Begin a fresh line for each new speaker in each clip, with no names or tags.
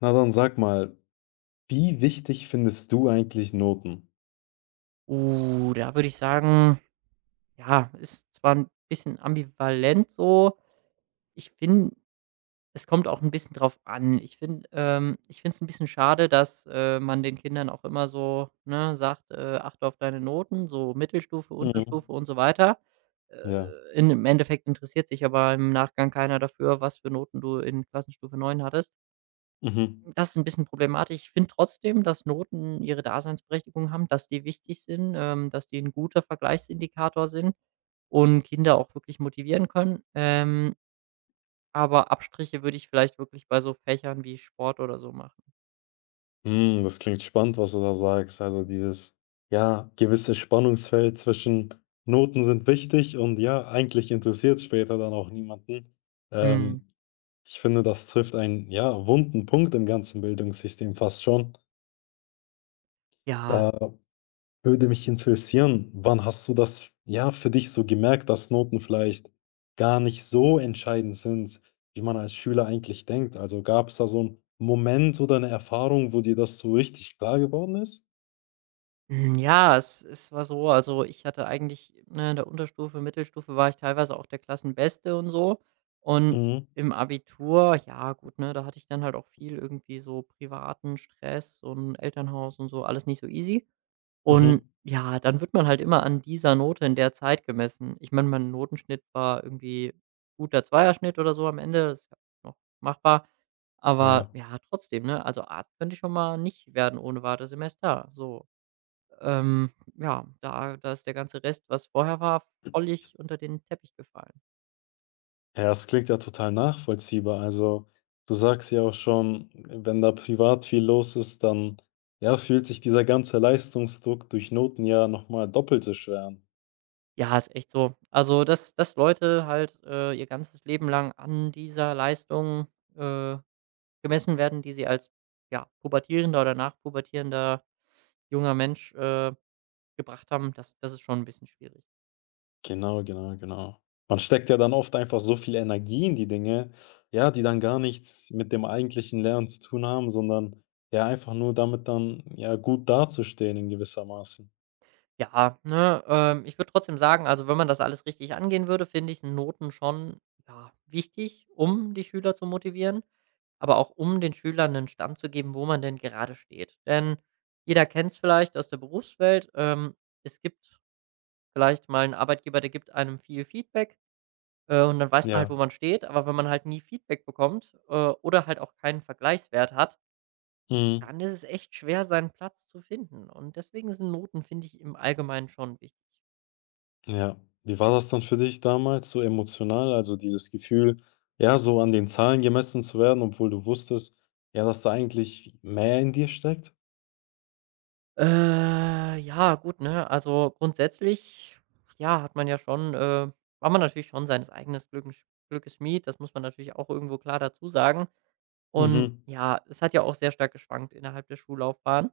Na dann sag mal, wie wichtig findest du eigentlich Noten?
Da würde ich sagen, ja, ist zwar ein bisschen ambivalent so. Ich finde, es kommt auch ein bisschen drauf an. Ich finde es ein bisschen schade, dass man den Kindern auch immer so, ne, sagt: Achte auf deine Noten“, so Mittelstufe,
Mhm.
Unterstufe und so weiter. Äh,
Ja.
in Im Endeffekt interessiert sich aber im Nachgang keiner dafür, was für Noten du in Klassenstufe 9 hattest.
Mhm.
Das ist ein bisschen problematisch. Ich finde trotzdem, dass Noten ihre Daseinsberechtigung haben, dass die wichtig sind, dass die ein guter Vergleichsindikator sind und Kinder auch wirklich motivieren können. Aber Abstriche würde ich vielleicht wirklich bei so Fächern wie Sport oder so machen.
Hm, das klingt spannend, was du da sagst. Also dieses, ja, gewisse Spannungsfeld zwischen Noten sind wichtig und ja, eigentlich interessiert es später dann auch niemanden.
Mhm.
Ähm, ich finde, das trifft einen, ja, wunden Punkt im ganzen Bildungssystem fast schon.
Ja.
Da würde mich interessieren, wann hast du das, ja, für dich so gemerkt, dass Noten vielleicht gar nicht so entscheidend sind, wie man als Schüler eigentlich denkt? Also gab es da so einen Moment oder eine Erfahrung, wo dir das so richtig klar geworden ist?
Hm, ja, es war so, also, ich hatte eigentlich, ne, in der Unterstufe, Mittelstufe war ich teilweise auch der Klassenbeste und so. Und
Mhm,
im Abitur, ja gut, ne, da hatte ich dann halt auch viel irgendwie so privaten Stress und Elternhaus und so, alles nicht so easy. Und
mhm,
ja, dann wird man halt immer an dieser Note in der Zeit gemessen. Ich meine, mein Notenschnitt war irgendwie guter Zweierschnitt oder so am Ende, das ist ja noch machbar. Aber
ja.
ja, trotzdem, ne, also Arzt könnte ich schon mal nicht werden ohne Wartesemester, so. Ja, da ist der ganze Rest, was vorher war, völlig unter den Teppich gefallen.
Ja, das klingt ja total nachvollziehbar. Also, du sagst ja auch schon, wenn da privat viel los ist, dann, ja, fühlt sich dieser ganze Leistungsdruck durch Noten ja noch mal doppelt so schwer an.
Ja, ist echt so. Also, dass Leute halt, ihr ganzes Leben lang an dieser Leistung, äh, gemessen werden, die sie als, ja, pubertierender oder nachpubertierender junger Mensch, gebracht haben, das ist schon ein bisschen schwierig.
Genau, genau, genau. Man steckt ja dann oft einfach so viel Energie in die Dinge, ja, die dann gar nichts mit dem eigentlichen Lernen zu tun haben, sondern ja einfach nur damit dann, ja, gut dazustehen in gewissermaßen.
Ja, ne, ich würde trotzdem sagen, also, wenn man das alles richtig angehen würde, finde ich, Noten schon, ja, wichtig, um die Schüler zu motivieren, aber auch um den Schülern einen Stand zu geben, wo man denn gerade steht. Denn jeder kennt es vielleicht aus der Berufswelt, es gibt vielleicht mal einen Arbeitgeber, der gibt einem viel Feedback, und dann weiß man halt,
Ja.
wo man steht, aber wenn man halt nie Feedback bekommt, oder halt auch keinen Vergleichswert hat,
Mhm.
dann ist es echt schwer, seinen Platz zu finden und deswegen sind Noten, finde ich, im Allgemeinen schon wichtig.
Ja. Wie war das dann für dich damals so emotional? Also dieses Gefühl, ja, so an den Zahlen gemessen zu werden, obwohl du wusstest, ja, dass da eigentlich mehr in dir steckt?
Ja, gut, ne? Also grundsätzlich, ja, hat man ja schon, war man natürlich schon seines eigenes Glückes Schmied. Das muss man natürlich auch irgendwo klar dazu sagen. Und
Mhm.
ja, es hat ja auch sehr stark geschwankt innerhalb der Schullaufbahn.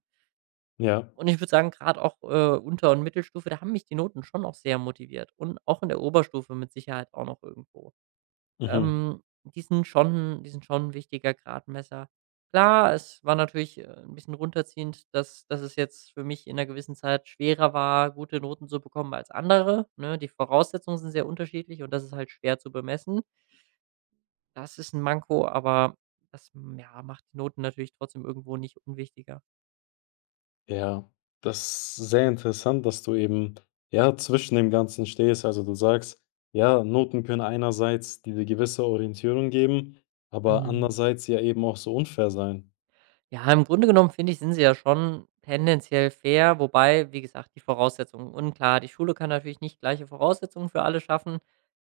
Ja.
Und ich würde sagen, gerade auch, Unter und Mittelstufe, da haben mich die Noten schon auch sehr motiviert und auch in der Oberstufe mit Sicherheit auch noch irgendwo.
Mhm.
Ähm, die sind schon ein wichtiger Gradmesser. Klar, es war natürlich, 'n bisschen runterziehend, dass es jetzt für mich in einer gewissen Zeit schwerer war, gute Noten zu bekommen als andere, ne? Die Voraussetzungen sind sehr unterschiedlich und das ist halt schwer zu bemessen. Das ist ein Manko, aber das, ja, macht die Noten natürlich trotzdem irgendwo nicht unwichtiger.
Ja, das ist sehr interessant, dass du eben, ja, zwischen dem Ganzen stehst. Also du sagst, ja, Noten können einerseits diese gewisse Orientierung geben, aber
Mhm.
andererseits ja eben auch so unfair sein.
Ja, im Grunde genommen finde ich, sind sie ja schon tendenziell fair, wobei, wie gesagt, die Voraussetzungen unklar. Die Schule kann natürlich nicht gleiche Voraussetzungen für alle schaffen,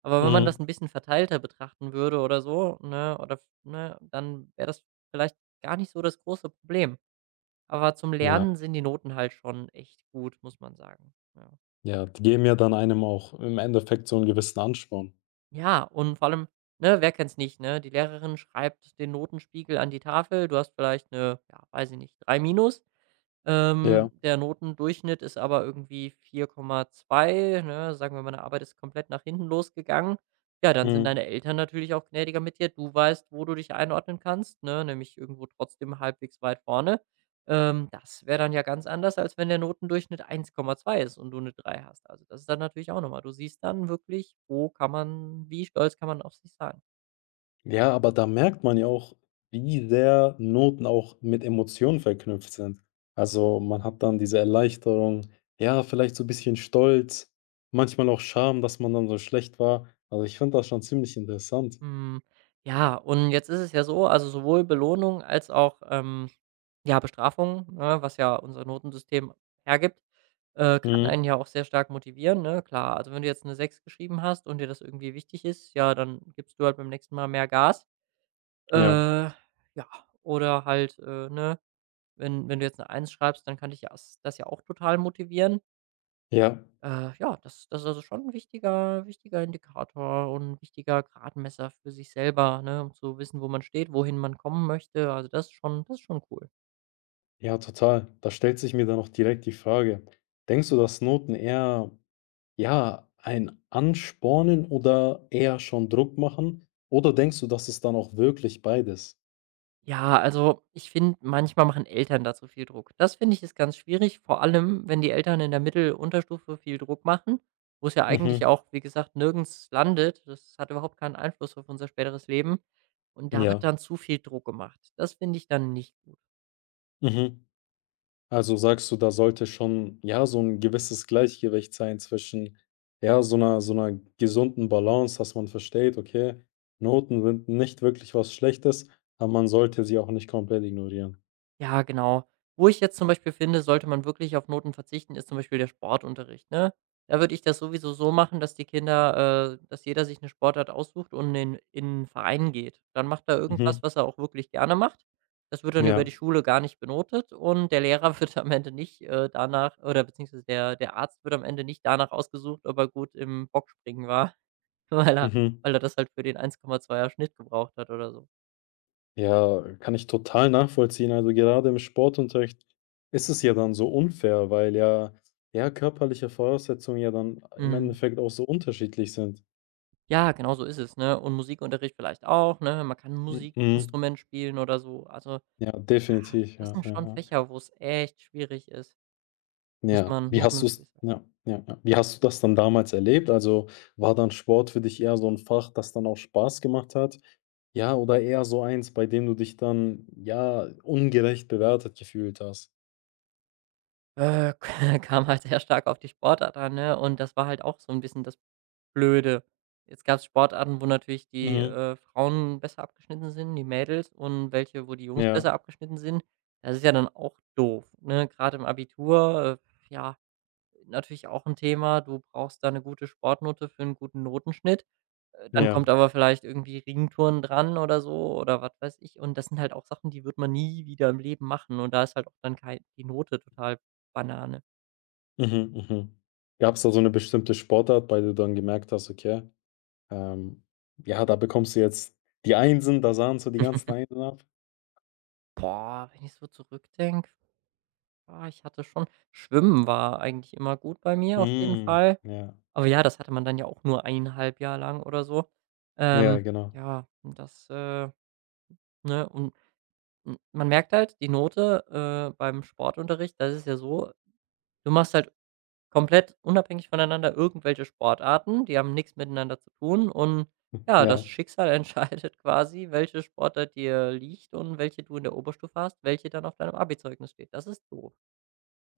aber wenn man das
Mhm.
ein bisschen verteilter betrachten würde oder so, ne, oder, ne, dann wäre das vielleicht gar nicht so das große Problem. Aber zum
Ja,
Lernen sind die Noten halt schon echt gut, muss man sagen, ja.
ja, die geben ja dann einem auch im Endeffekt so einen gewissen Ansporn.
Ja, und vor allem, ne, wer kennt's nicht, ne? Die Lehrerin schreibt den Notenspiegel an die Tafel. Du hast vielleicht eine, ja, weiß ich nicht, 3 minus.
Ja,
Der Notendurchschnitt ist aber irgendwie 4,2, ne? Sagen wir, meine Arbeit ist komplett nach hinten losgegangen. Ja, dann sind
mhm.
deine Eltern natürlich auch gnädiger mit dir. Du weißt, wo du dich einordnen kannst, ne? Nämlich irgendwo trotzdem halbwegs weit vorne. Das wäre dann ja ganz anders, als wenn der Notendurchschnitt 1,2 ist und du eine 3 hast. Also, das ist dann natürlich auch nochmal. Du siehst dann wirklich, wo kann man wie stolz kann man auf sich sein.
Ja, aber da merkt man ja auch, wie sehr Noten auch mit Emotionen verknüpft sind. Also man hat dann diese Erleichterung, ja, vielleicht so ein bisschen Stolz, manchmal auch Scham, dass man dann so schlecht war. Also ich finde das schon ziemlich interessant.
Hm, ja, und jetzt ist es ja so, also sowohl Belohnung als auch, ja, Bestrafung, ne, was ja unser Notensystem hergibt, kann einen
Mhm.
ja auch sehr stark motivieren, ne? Klar, also wenn du jetzt eine sechs geschrieben hast und dir das irgendwie wichtig ist, ja, dann gibst du halt beim nächsten Mal mehr Gas. Äh,
Ja,
ja, oder halt, ne, wenn du jetzt eine Eins schreibst, dann kann dich ja s das ja auch total motivieren.
ja,
Ja, das ist also schon ein wichtiger Indikator und ein wichtiger Gradmesser für sich selber, ne, um zu wissen, wo man steht, wohin man kommen möchte. Also, das ist schon cool.
ja, total. Da stellt sich mir dann auch direkt die Frage, denkst du, dass Noten eher, ja, ein Anspornen oder eher schon Druck machen? Oder denkst du, dass es dann auch wirklich beides?
Ja, also, ich finde, manchmal machen Eltern da zu viel Druck. Das finde ich ist ganz schwierig, vor allem, wenn die Eltern in der Mittelunterstufe viel Druck machen, wo es ja eigentlich
Mhm.
auch, wie gesagt, nirgends landet. Das hat überhaupt keinen Einfluss auf unser späteres Leben. Und da wird
Ja.
dann zu viel Druck gemacht. Das finde ich dann nicht.
Mhm. Also sagst du, da sollte schon, ja, so ein gewisses Gleichgewicht sein zwischen, ja, so einer gesunden Balance, dass man versteht, okay, Noten sind nicht wirklich was Schlechtes, aber man sollte sie auch nicht komplett ignorieren.
Ja, genau. Wo ich jetzt zum Beispiel finde, sollte man wirklich auf Noten verzichten, ist zum Beispiel der Sportunterricht, ne? Da würde ich das sowieso so machen, dass die Kinder dass jeder sich eine Sportart aussucht und in 'n Verein geht. Dann macht er
Mhm.
irgendwas, was er auch wirklich gerne macht. Das wird dann über
Ja.
die Schule gar nicht benotet und der Lehrer wird am Ende nicht, danach oder beziehungsweise der Arzt wird am Ende nicht danach ausgesucht, ob er gut im Bockspringen war, weil er
Mhm.
weil er das halt für den 1,2er Schnitt gebraucht hat oder so.
Ja, kann ich total nachvollziehen. Also gerade im Sportunterricht ist es ja dann so unfair, weil ja ja, körperliche Voraussetzungen ja dann im
Mhm.
Endeffekt auch so unterschiedlich sind.
Ja, genau so ist es, ne? Und Musikunterricht vielleicht auch, ne? Man kann ein
Mhm.
Musikinstrument spielen oder so. Also,
Ja, definitiv.
das
Ja,
sind
ja,
schon
ja.
Fächer, wo es echt schwierig ist, muss
Ja,
man
wie
muss
hast
man
du's
wirklich sagen.
ja, ja, ja. Wie hast du das dann damals erlebt? Also, war dann Sport für dich eher so 'n Fach, das dann auch Spaß gemacht hat? Ja, oder eher so eins, bei dem du dich dann, ja, ungerecht bewertet gefühlt hast?
Äh, Kam halt sehr stark auf die Sportart an, ne? Und das war halt auch so ein bisschen das Blöde. Jetzt gab es Sportarten, wo natürlich die,
Mhm.
Frauen besser abgeschnitten sind, die Mädels, und welche, wo die Jungs
Ja,
besser abgeschnitten sind. Das ist ja dann auch doof, ne? Gerade im Abitur, ja, natürlich auch ein Thema. Du brauchst da eine gute Sportnote für einen guten Notenschnitt. Dann
ja.
kommt aber vielleicht irgendwie Ringtouren dran oder so oder was weiß ich. Und das sind halt auch Sachen, die wird man nie wieder im Leben machen. Und da ist halt auch dann kei die Note total Banane.
Mhm, mhm. Gab's da so 'ne bestimmte Sportart, bei der du dann gemerkt hast: „Okay, ähm, ja, da bekommst du jetzt die Einsen, da sahen so die ganzen Einsen ab?“
Boah, wenn ich so zurückdenke, ich hatte schon Schwimmen war eigentlich immer gut bei mir auf jeden
Mhm,
Fall.
ja.
Aber ja, das hatte man dann ja auch nur eineinhalb Jahr lang oder so.
Ja,
Ähm,
genau.
ja, und das, ne? Und M man merkt halt die Note, beim Sportunterricht das ist ja so, du machst halt komplett unabhängig voneinander irgendwelche Sportarten, die haben nichts miteinander zu tun und
Hm,
ja, das
ja.
Schicksal entscheidet quasi, welche Sportart dir liegt und welche du in der Oberstufe hast, welche dann auf deinem Abi-Zeugnis steht. Das ist doof.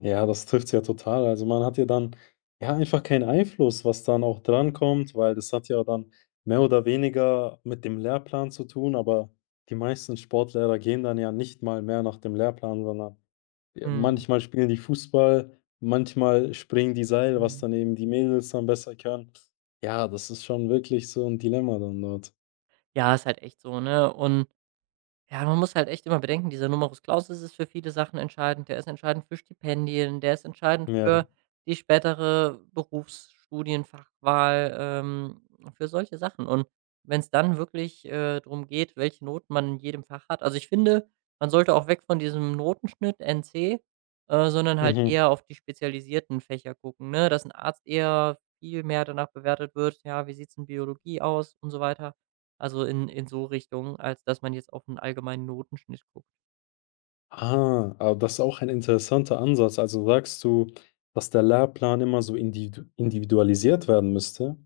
Ja, das trifft's ja total. Also, man hat ja dann, ja, einfach keinen Einfluss, was dann auch drankommt, weil das hat ja dann mehr oder weniger mit dem Lehrplan zu tun, aber die meisten Sportlehrer gehen dann ja nicht mal mehr nach dem Lehrplan, sondern ja,
Mhm,
manchmal spielen die Fußball, manchmal springen die Seil, was
mhm.
dann eben die Mädels dann besser können. Ja, das ist schon wirklich so ein Dilemma dann dort.
Ja, ist halt echt so, ne? Und ja, man muss halt echt immer bedenken, dieser Numerus Clausus ist für viele Sachen entscheidend. Der ist entscheidend für Stipendien, der ist entscheidend für
Ja.
die spätere Berufsstudienfachwahl, für solche Sachen. Und wenn es dann wirklich, drum geht, welche Noten man in jedem Fach hat, also, ich finde, man sollte auch weg von diesem Notenschnitt NC, sondern halt
Mhm.
eher auf die spezialisierten Fächer gucken, ne? Dass ein Arzt eher viel mehr danach bewertet wird: „Ja, wie sieht es in Biologie aus?“ und so weiter. Also in so Richtung, als dass man jetzt auf 'n allgemeinen Notenschnitt guckt.
Ah, aber das ist auch ein interessanter Ansatz. Also sagst du, dass der Lehrplan immer so individualisiert werden müsste?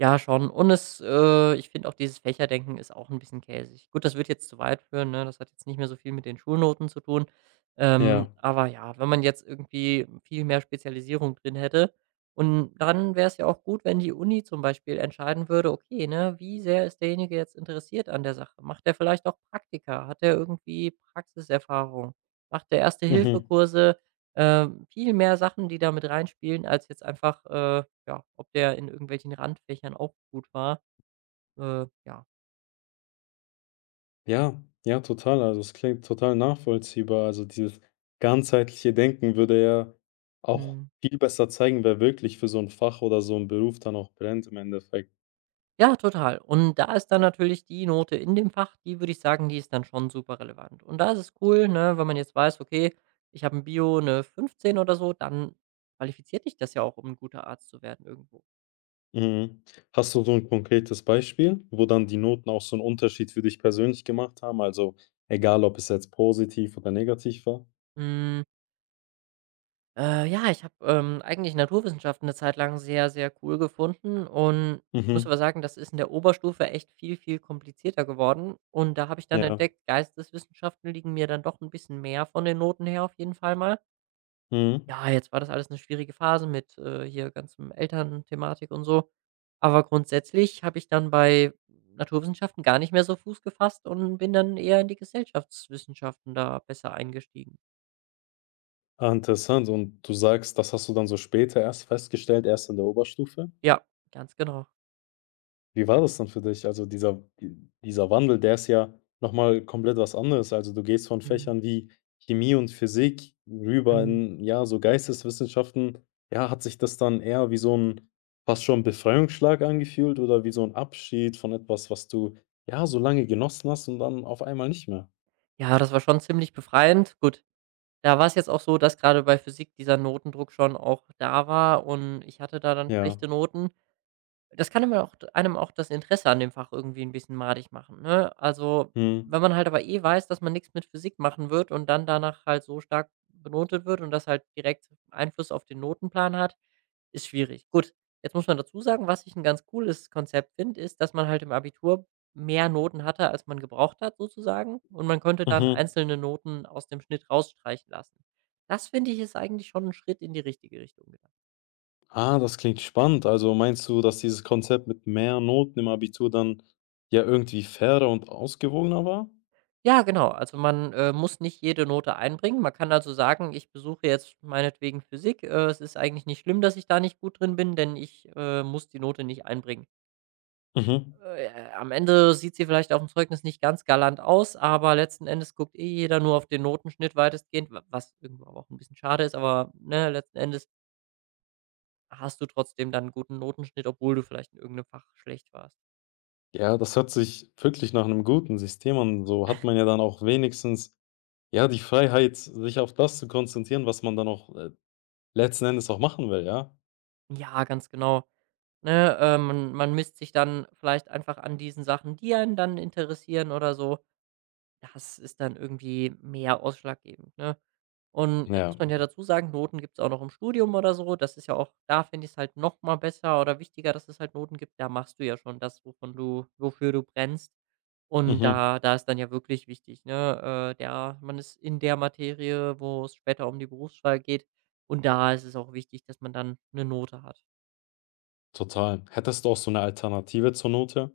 Ja, schon. Und es ich finde auch dieses Fächerdenken ist auch ein bisschen käsig. Gut, das wird jetzt zu weit führen, ne? Das hat jetzt nicht mehr so viel mit den Schulnoten zu tun.
Ja.
Aber ja, wenn man jetzt irgendwie viel mehr Spezialisierung drin hätte und dann wäre es ja auch gut, wenn die Uni zum Beispiel entscheiden würde: „Okay, ne, wie sehr ist derjenige jetzt interessiert an der Sache? Macht er vielleicht auch Praktika? Hat er irgendwie Praxiserfahrung? Macht er
Mhm.
Erste-Hilfe-Kurse?“ Viel mehr Sachen, die da mit reinspielen, als jetzt einfach, ja, ob der in irgendwelchen Randfächern auch gut war. Äh, ja,
Ja, ja, total. Also es klingt total nachvollziehbar. Also dieses ganzheitliche Denken würde ja auch
mhm.
viel besser zeigen, wer wirklich für so ein Fach oder so einen Beruf dann auch brennt im Endeffekt.
Ja, total. Und da ist dann natürlich die Note in dem Fach, die würde ich sagen, die ist dann schon super relevant. Und da ist es cool, ne, wenn man jetzt weiß, okay, ich habe in Bio eine 15 oder so, dann qualifiziert dich das ja auch, um ein guter Arzt zu werden irgendwo.
Mhm. Hast du so ein konkretes Beispiel, wo dann die Noten auch so einen Unterschied für dich persönlich gemacht haben? Also egal, ob es jetzt positiv oder negativ war?
Hm. Ja, ich habe, eigentlich Naturwissenschaften eine Zeit lang sehr, sehr cool gefunden und ich muss
Mhm.
aber sagen, das ist in der Oberstufe echt viel, viel komplizierter geworden und da habe ich dann
Ja.
entdeckt, Geisteswissenschaften liegen mir dann doch ein bisschen mehr von den Noten her auf jeden Fall mal.
Mhm.
Ja, jetzt war das alles eine schwierige Phase mit, hier ganzem Elternthematik und so, aber grundsätzlich habe ich dann bei Naturwissenschaften gar nicht mehr so Fuß gefasst und bin dann eher in die Gesellschaftswissenschaften da besser eingestiegen.
Ah, interessant. Und du sagst, das hast du dann so später erst festgestellt, erst in der Oberstufe?
Ja, ganz genau.
Wie war das dann für dich? Also dieser di dieser Wandel, der ist ja noch mal komplett was anderes. Also, du gehst von
Mhm.
Fächern wie Chemie und Physik rüber
Mhm.
in, ja, so Geisteswissenschaften. Ja, hat sich das dann eher wie so ein fast schon Befreiungsschlag angefühlt oder wie so ein Abschied von etwas, was du, ja, so lange genossen hast und dann auf einmal nicht mehr?
Ja, das war schon ziemlich befreiend. Gut, da war es jetzt auch so, dass gerade bei Physik dieser Notendruck schon auch da war und ich hatte da dann
Ja.
schlechte Noten. Das kann aber auch einem auch das Interesse an dem Fach irgendwie ein bisschen madig machen, ne? Also, wenn
Mhm.
man halt aber eh weiß, dass man nichts mit Physik machen wird und dann danach halt so stark benotet wird und das halt direkt Einfluss auf den Notenplan hat, ist schwierig. Gut, jetzt muss man dazu sagen, was ich ein ganz cooles Konzept finde, ist, dass man halt im Abitur mehr Noten hatte, als man gebraucht hat sozusagen und man konnte dann
Mhm.
einzelne Noten aus dem Schnitt rausstreichen lassen. Das finde ich, ist eigentlich schon ein Schritt in die richtige Richtung. Genau.
Ah, das klingt spannend. Also meinst du, dass dieses Konzept mit mehr Noten im Abitur dann ja irgendwie fairer und ausgewogener war?
Ja, genau. Also man, muss nicht jede Note einbringen. Man kann also sagen, ich besuche jetzt meinetwegen Physik. Es ist eigentlich nicht schlimm, dass ich da nicht gut drin bin, denn ich, muss die Note nicht einbringen.
Mhm.
Am Ende sieht sie vielleicht auf dem Zeugnis nicht ganz galant aus, aber letzten Endes guckt eh jeder nur auf den Notenschnitt weitestgehend, wa was irgendwo aber auch ein bisschen schade ist, aber, ne, letzten Endes hast du trotzdem dann 'n guten Notenschnitt, obwohl du vielleicht in irgendeinem Fach schlecht warst.
Ja, das hört sich wirklich nach einem guten System an. So hat man ja dann auch wenigstens ja die Freiheit, sich auf das zu konzentrieren, was man dann auch letzten Endes auch machen will, ja?
Ja, ganz genau. Ne, man misst sich dann vielleicht einfach an diesen Sachen, die einen dann interessieren oder so. Das ist dann irgendwie mehr ausschlaggebend, ne? Und jetzt
Ja,
muss man ja
ja.
dazu sagen, Noten gibt es auch noch im Studium oder so. Das ist ja auch da finde ich's halt noch mal besser oder wichtiger, dass es halt Noten gibt. Da machst du ja schon das, wovon du wofür du brennst. Und
Mhm.
da ist dann ja wirklich wichtig, ne, der man ist in der Materie, wo es später um die Berufswahl geht. Und da ist es auch wichtig, dass man dann eine Note hat.
Total. Hättest du auch so eine Alternative zur Note?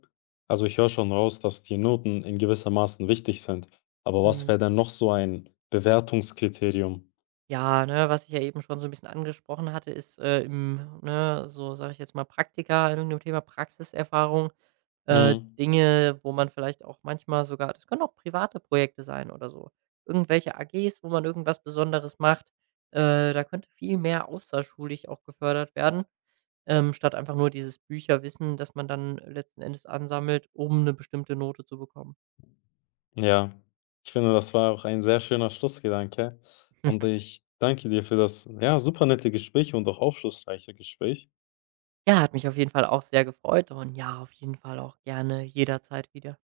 Also ich höre schon raus, dass die Noten in gewissermaßen wichtig sind. Aber was
Mhm.
wäre denn noch so ein Bewertungskriterium?
Ja, ne, was ich ja eben schon so ein bisschen angesprochen hatte, ist, im ne, so sage ich jetzt mal, Praktika in dem Thema Praxiserfahrung,
Mhm.
Dinge, wo man vielleicht auch manchmal sogar das können auch private Projekte sein oder so, irgendwelche AGs, wo man irgendwas Besonderes macht. Da könnte viel mehr außerschulisch auch gefördert werden, statt einfach nur dieses Bücherwissen, das man dann letzten Endes ansammelt, um eine bestimmte Note zu bekommen.
Ja, ich finde, das war auch ein sehr schöner Schlussgedanke und ich danke dir für das, ja, super nette Gespräch und auch aufschlussreiche Gespräch.
Ja, hat mich auf jeden Fall auch sehr gefreut und ja, auf jeden Fall auch gerne jederzeit wieder.